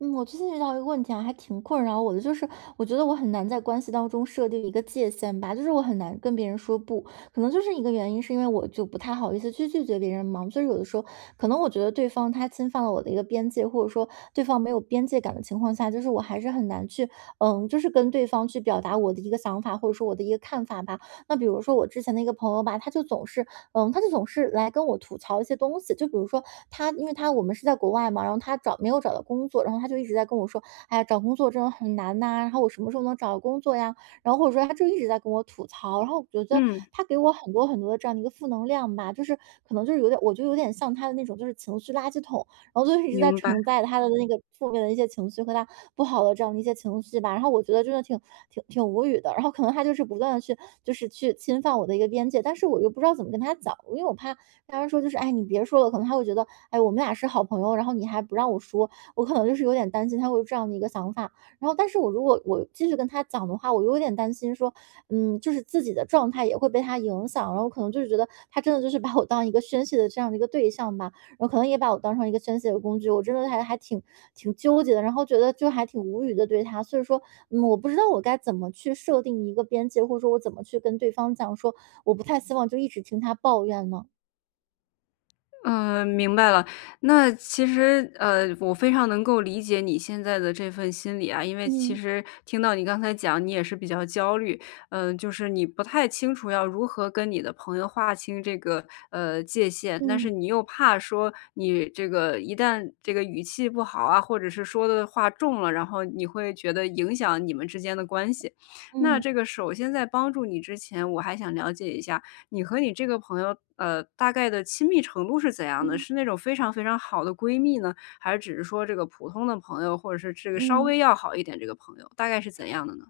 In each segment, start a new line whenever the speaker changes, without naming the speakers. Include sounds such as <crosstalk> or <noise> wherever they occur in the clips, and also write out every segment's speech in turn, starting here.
嗯，我最近遇到一个问题啊，还挺困扰我的，就是我觉得我很难在关系当中设定一个界限吧，就是我很难跟别人说不，可能就是一个原因，是因为我就不太好意思去拒绝别人嘛，就是有的时候可能我觉得对方他侵犯了我的一个边界，或者说对方没有边界感的情况下，就是我还是很难去，就是跟对方去表达我的一个想法，或者说我的一个看法吧。那比如说我之前的一个朋友吧，他就总是来跟我吐槽一些东西，就比如说因为他我们是在国外嘛，然后他没有找到工作，然后他就一直在跟我说，哎呀，找工作真的很难呐、然后我什么时候能找到工作呀？然后或者说他就一直在跟我吐槽，然后我觉得
嗯，
他给我很多很多的这样的一个负能量吧，就是可能就是有点，我就有点像他的那种就是情绪垃圾桶，然后就一直在
明白，
承载他的那个负面的一些情绪和他不好的这样的一些情绪吧。然后我觉得真的挺无语的。然后可能他就是不断的去就是去侵犯我的一个边界，但是我又不知道怎么跟他讲，因为我怕他说就是哎你别说了，可能他会觉得哎我们俩是好朋友，然后你还不让我说，我可能就是有点担心他会有这样的一个想法。然后但是如果我继续跟他讲的话，我又有点担心说就是自己的状态也会被他影响，然后可能就是觉得他真的就是把我当一个宣泄的这样的一个对象吧。然后可能也把我当成一个宣泄的工具，我真的还挺纠结的，然后觉得就还挺无语的对他。所以说，我不知道我该怎么去设定一个边界，或者说我怎么去跟对方讲说，我不太希望就一直听他抱怨呢？
嗯，明白了。那其实，我非常能够理解你现在的这份心理啊，因为其
嗯
实听到你刚才讲，你也是比较焦虑，就是你不太清楚要如何跟你的朋友划清这个界限，但是
嗯
你又怕说你这个一旦这个语气不好啊，或者是说的话重了，然后你会觉得影响你们之间的关系。那
嗯
这个首先在帮助你之前，我还想了解一下。你和你这个朋友，大概的亲密程度是怎样的？
嗯。
是那种非常非常好的闺蜜呢，还是只是说这个普通的朋友，或者是这个稍
嗯。
微要好一点这个朋友，大概是怎样的呢？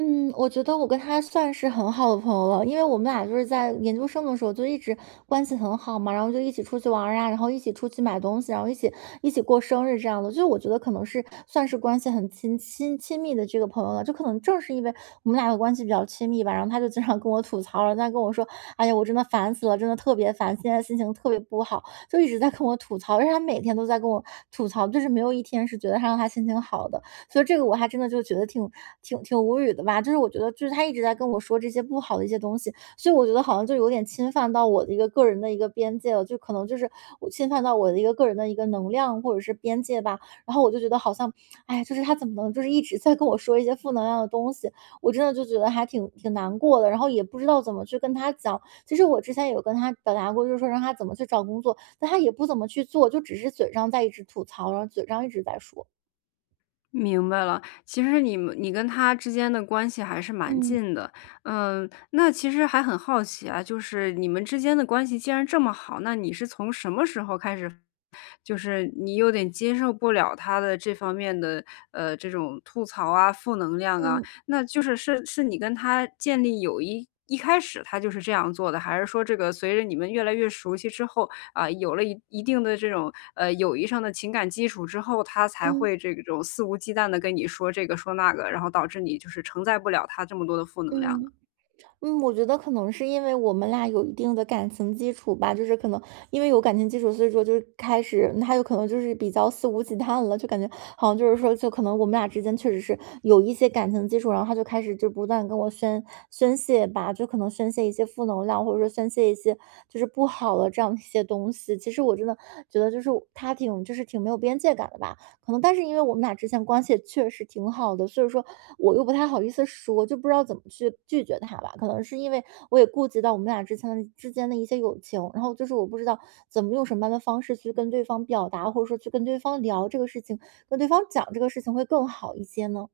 嗯，我觉得我跟他算是很好的朋友了，因为我们俩就是在研究生的时候就一直关系很好嘛，然后就一起出去玩儿啊，然后一起出去买东西，然后一起过生日这样的，就是我觉得可能是算是关系很亲密的这个朋友了，就可能正是因为我们俩的关系比较亲密吧，然后他就经常跟我吐槽，然后他跟我说，哎呀，我真的烦死了，真的特别烦，现在心情特别不好，就一直在跟我吐槽，而且他每天都在跟我吐槽，就是没有一天是觉得他让他心情好的。所以这个我还真的就觉得挺无语的吧，就是我觉得就是他一直在跟我说这些不好的一些东西，所以我觉得好像就有点侵犯到我的一个个人的一个边界了，就可能就是我侵犯到我的一个个人的一个能量或者是边界吧。然后我就觉得好像，哎，就是他怎么能就是一直在跟我说一些负能量的东西，我真的就觉得还挺难过的，然后也不知道怎么去跟他讲。其实我之前有跟他表达过，就是说让他怎么去找工作，但他也不怎么去做，就只是嘴上在一直吐槽，然后嘴上一直在说。
明白了，其实你跟他之间的关系还是蛮
嗯
近的，嗯，那其实还很好奇啊，就是你们之间的关系既然这么好，那你是从什么时候开始，就是你有点接受不了他的这方面的这种吐槽啊、负能量啊，
嗯。
那就是你跟他建立友谊一开始他就是这样做的，还是说这个随着你们越来越熟悉之后，啊，有了一定的这种，友谊上的情感基础之后，他才
嗯
会这种肆无忌惮的跟你说这个说那个，然后导致你就是承载不了他这么多的负能量呢？
嗯我觉得可能是因为我们俩有一定的感情基础吧，就是可能因为有感情基础，所以说就是开始，他有可能就是比较肆无忌惮了，就感觉好像就是说，就可能我们俩之间确实是有一些感情基础，然后他就开始就不断跟我宣泄吧，就可能宣泄一些负能量，或者说宣泄一些就是不好的这样一些东西。其实我真的觉得就是他挺就是挺没有边界感的吧，可能但是因为我们俩之前关系也确实挺好的，所以说我又不太好意思说，就不知道怎么去拒绝他吧。可能是因为我也顾及到我们俩之前的之间的一些友情，然后就是我不知道怎么用什么样的方式去跟对方表达，或者说去跟对方聊这个事情，跟对方讲这个事情会更好一些呢？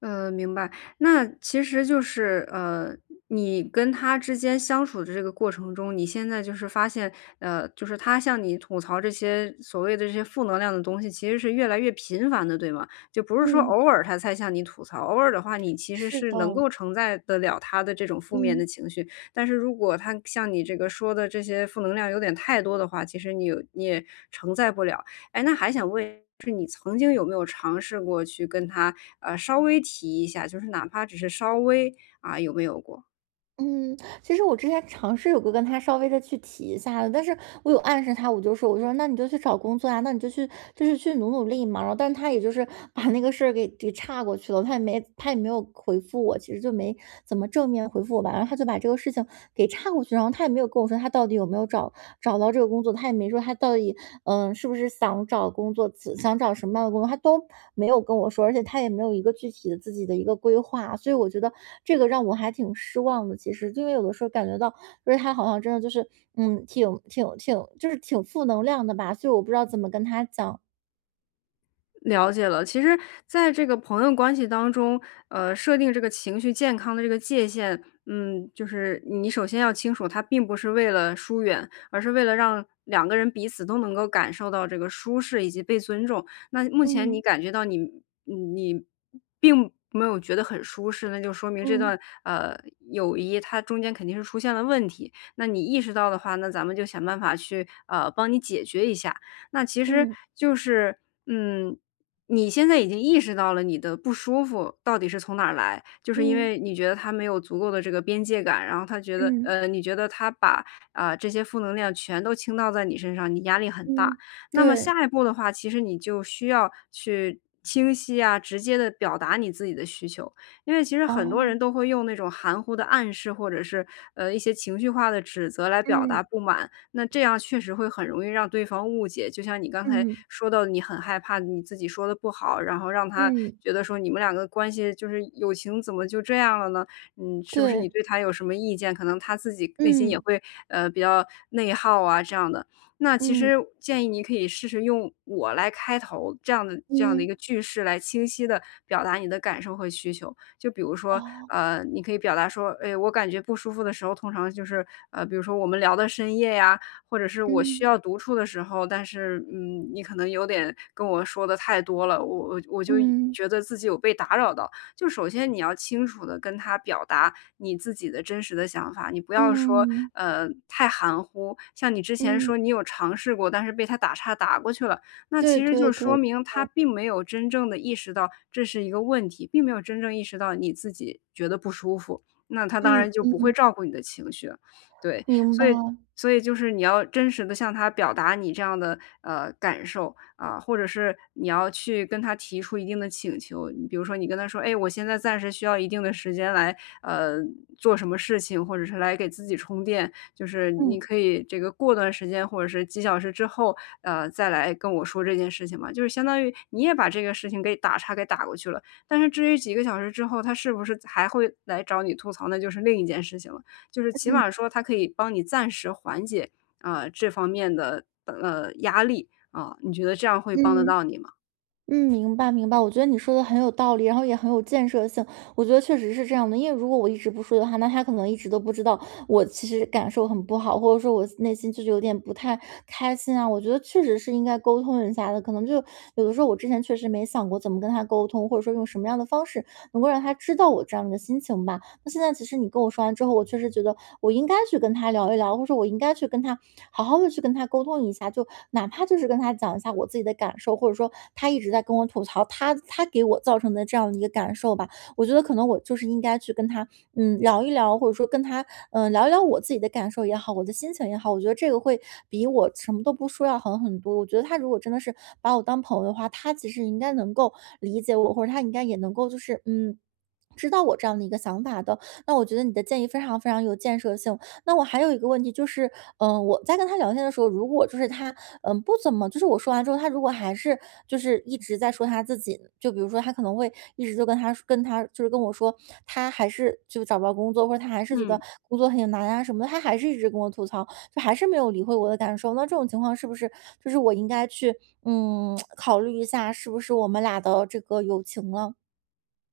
明白。那其实就是，你跟他之间相处的这个过程中，你现在就是发现，就是他向你吐槽这些所谓的这些负能量的东西，其实是越来越频繁的，对吗？就不是说
嗯，
偶尔他才向你吐槽，偶尔的话，你其实
是
是能
的，
够承载得了他的这种负面的
嗯。
情绪。但是如果他像你这个说的这些负能量有点太多的话，其实你也承载不了。哎，那还想问，就是你曾经有没有尝试过去跟他，稍微提一下，就是哪怕只是稍微，啊，有没有过？
嗯，其实我之前尝试有过跟他稍微的去提一下的，但是我有暗示他，我就说，我说那你就去找工作啊，那你就去就是去努努力嘛。然后，但是他也就是 <laughs> 把那个事儿给岔过去了，他也没有回复我，其实就没怎么正面回复我吧。然后他就把这个事情给岔过去，然后他也没有跟我说他到底有没有找到这个工作，他也没说他到底，是不是想找工作，只想找什么样的工作，他都没有跟我说，而且他也没有一个具体的自己的一个规划，所以我觉得这个让我还挺失望的。其实，因为有的时候感觉到，就是他好像真的就是，挺负能量的吧，所以我不知道怎么跟他讲。
了解了，其实在这个朋友关系当中，设定这个情绪健康的这个界限，嗯，就是你首先要清楚，它并不是为了疏远，而是为了让两个人彼此都能够感受到这个舒适以及被尊重。那目前你
嗯
感觉到你并没有觉得很舒适，那就说明这
嗯
段友谊它中间肯定是出现了问题。那你意识到的话，那咱们就想办法去帮你解决一下。那其实
嗯
就是嗯。你现在已经意识到了你的不舒服到底是从哪儿来，就是因
嗯
为你觉得他没有足够的这个边界感，然后他觉得，
嗯
呃，你觉得他把啊、这些负能量全都倾倒在你身上，你压力很大。
嗯，
那么
对，
下一步的话，其实你就需要去清晰啊、直接的表达你自己的需求，因为其实很多人
哦，
都会用那种含糊的暗示或者是一些情绪化的指责来表达
嗯
不满，那这样确实会很容易让对方误解。就像你刚才
嗯
说到，你很害怕你自己说的不好，然后让他
嗯，
觉得说你们两个关系就是友情怎么就这样了呢？嗯，是不是你
对，
对他有什么意见？可能他自己内心也
嗯
会比较内耗啊这样的。那其
嗯
实建议你可以试试用“我”来开头这样的一
嗯，
个句式来清晰的表达你的感受和需求。就比如说，
哦，
你可以表达说，哎，我感觉不舒服的时候，通常就是比如说我们聊到深夜呀，或者是我需
嗯
要独处的时候，但是，你可能有点跟我说的太多了，我就
嗯。
觉得自己有被打扰到。就首先你要清楚的跟他表达你自己的真实的想法，你不要说，
嗯，
太含糊。像你之前
嗯，
说你有尝试过，但是被他打岔打过去了，那
对
其实就
对
说
对，
明他并没有真正的意识到这是一个问题，并没有真正意识到你自己觉得不舒服，那他当
嗯
然就不会
嗯，
照顾你的情绪。对，
明
所
白，
以
嗯
所以就是你要真实的向他表达你这样的，感受，啊，或者是你要去跟他提出一定的请求。你比如说你跟他说：“哎，我现在暂时需要一定的时间来，呃，做什么事情，或者是来给自己充电，就是你可以这个过段时间或者是几小时之后，再来跟我说这件事情嘛。”就是相当于你也把这个事情给打岔给打过去了，但是至于几个小时之后，他是不是还会来找你吐槽，那就是另一件事情了。就是起码
嗯
说它可以帮你暂时缓解，啊，这方面的，压力，啊，你觉得这样会帮得
嗯
到你吗？
嗯，明白明白。我觉得你说的很有道理，然后也很有建设性。我觉得确实是这样的，因为如果我一直不说的话，那他可能一直都不知道我其实感受很不好，或者说我内心就是有点不太开心啊。我觉得确实是应该沟通一下的，可能就有的时候我之前确实没想过怎么跟他沟通，或者说用什么样的方式能够让他知道我这样的心情吧。那现在其实你跟我说完之后，我确实觉得我应该去跟他聊一聊，或者说我应该去跟他好好的去跟他沟通一下，就哪怕就是跟他讲一下我自己的感受，或者说他一直在跟我吐槽他给我造成的这样的一个感受吧。我觉得可能我就是应该去跟他聊一聊，或者说跟他，聊一聊我自己的感受也好，我的心情也好，我觉得这个会比我什么都不说要好很多。我觉得他如果真的是把我当朋友的话，他其实应该能够理解我，或者他应该也能够就是知道我这样的一个想法的，那我觉得你的建议非常非常有建设性，那我还有一个问题就是，我在跟他聊天的时候，如果就是他，不怎么，就是我说完之后，他如果还是就是一直在说他自己，就比如说他可能会一直就跟我说，他还是就找不到工作，或者他还是觉
嗯。
得工作很难啊什么的，他还是一直跟我吐槽，就还是没有理会我的感受。那这种情况是不是就是我应该去<tsk> 考虑一下，是不是我们俩的这个友情了？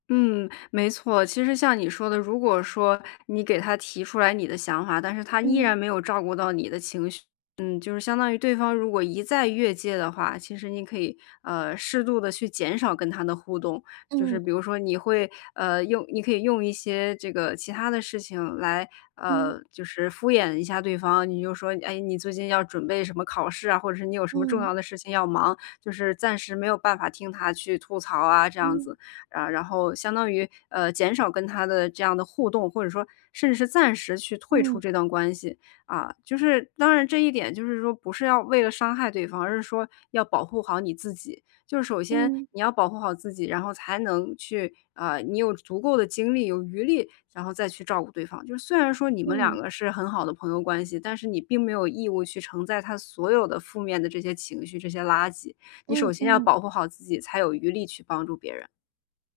嗯，没错。其实像你说的，如果说你给他提出来你的想法，但是他依然
嗯
没有照顾到你的情绪，嗯，就是相当于对方如果一再越界的话，其实你可以适度的去减少跟他的互动，就是比
嗯
如说你会你可以用一些这个其他的事情来
嗯
就是敷衍一下对方，你就说哎你最近要准备什么考试啊，或者是你有什么重要
嗯
的事情要忙，就是暂时没有办法听他去吐槽啊这样
嗯
子。啊，然后相当于减少跟他的这样的互动，或者说甚至是暂时去退出
嗯
这段关系啊。就是当然这一点就是说不是要为了伤害对方，而是说要保护好你自己。就是首先
嗯
你要保护好自己，然后才能去你有足够的精力、有余力，然后再去照顾对方。就是虽然说你们两
嗯
个是很好的朋友关系，但是你并没有义务去承载他所有的负面的这些情绪、这些垃圾。你首
嗯
先要
嗯。
保护好自己，才有余力去帮助别人。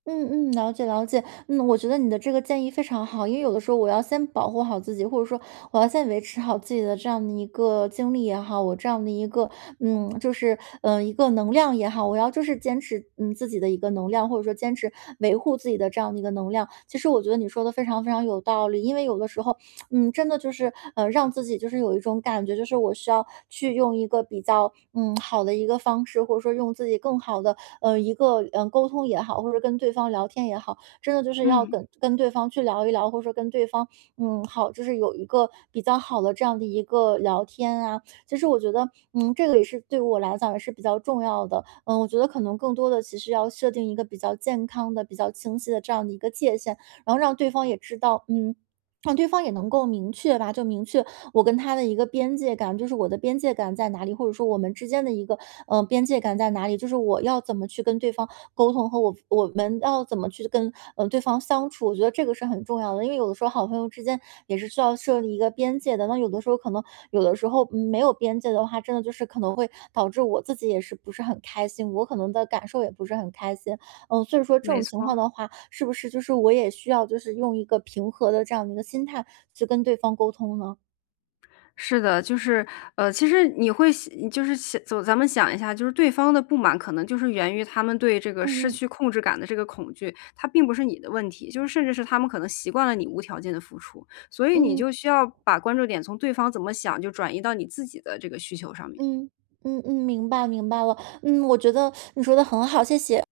嗯嗯，了解了解。嗯，我觉得你的这个建议非常好，因为有的时候我要先保护好自己，或者说我要先维持好自己的这样的一个精力也好，我这样的一个嗯，就是嗯、呃一个能量也好，我要就是坚持自己的一个能量，或者说坚持维护自己的这样的一个能量。其实我觉得你说的非常非常有道理，因为有的时候真的就是，让自己就是有一种感觉，就是我需要去用一个比较，好的一个方式，或者说用自己更好的，一个，沟通也好，或者跟对方聊天也好，真的就是要
嗯，
跟对方去聊一聊，或者说跟对方，好，就是有一个比较好的这样的一个聊天啊。其实我觉得，这个也是对于我来讲也是比较重要的。嗯，我觉得可能更多的其实要设定一个比较健康的、比较清晰的这样的一个界限，然后让对方也知道，让对方也能够明确吧，就明确我跟他的一个边界感，就是我的边界感在哪里，或者说我们之间的一个边界感在哪里，就是我要怎么去跟对方沟通和我们要怎么去跟对方相处，我觉得这个是很重要的，因为有的时候好朋友之间也是需要设立一个边界的，那有的时候没有边界的话，真的就是可能会导致我自己也是不是很开心，我可能的感受也不是很开心，所以说这
没
种
错，
情况的话，是不是就是我也需要就是用一个平和的这样的一个心态去跟对方沟通呢？
是的，就是，其实你会想就是想走咱们想一下，就是对方的不满可能就是源于他们对这个失
嗯嗯
去控制感的这个恐惧，它并不是你的问题，就是甚至是他们可能习惯了你无条件的付出，所以你
嗯
就需要把关注点从对方怎么想就转移到你自己的这个需求上面。
嗯嗯嗯，明白明白了。我觉得你说的很好，谢谢。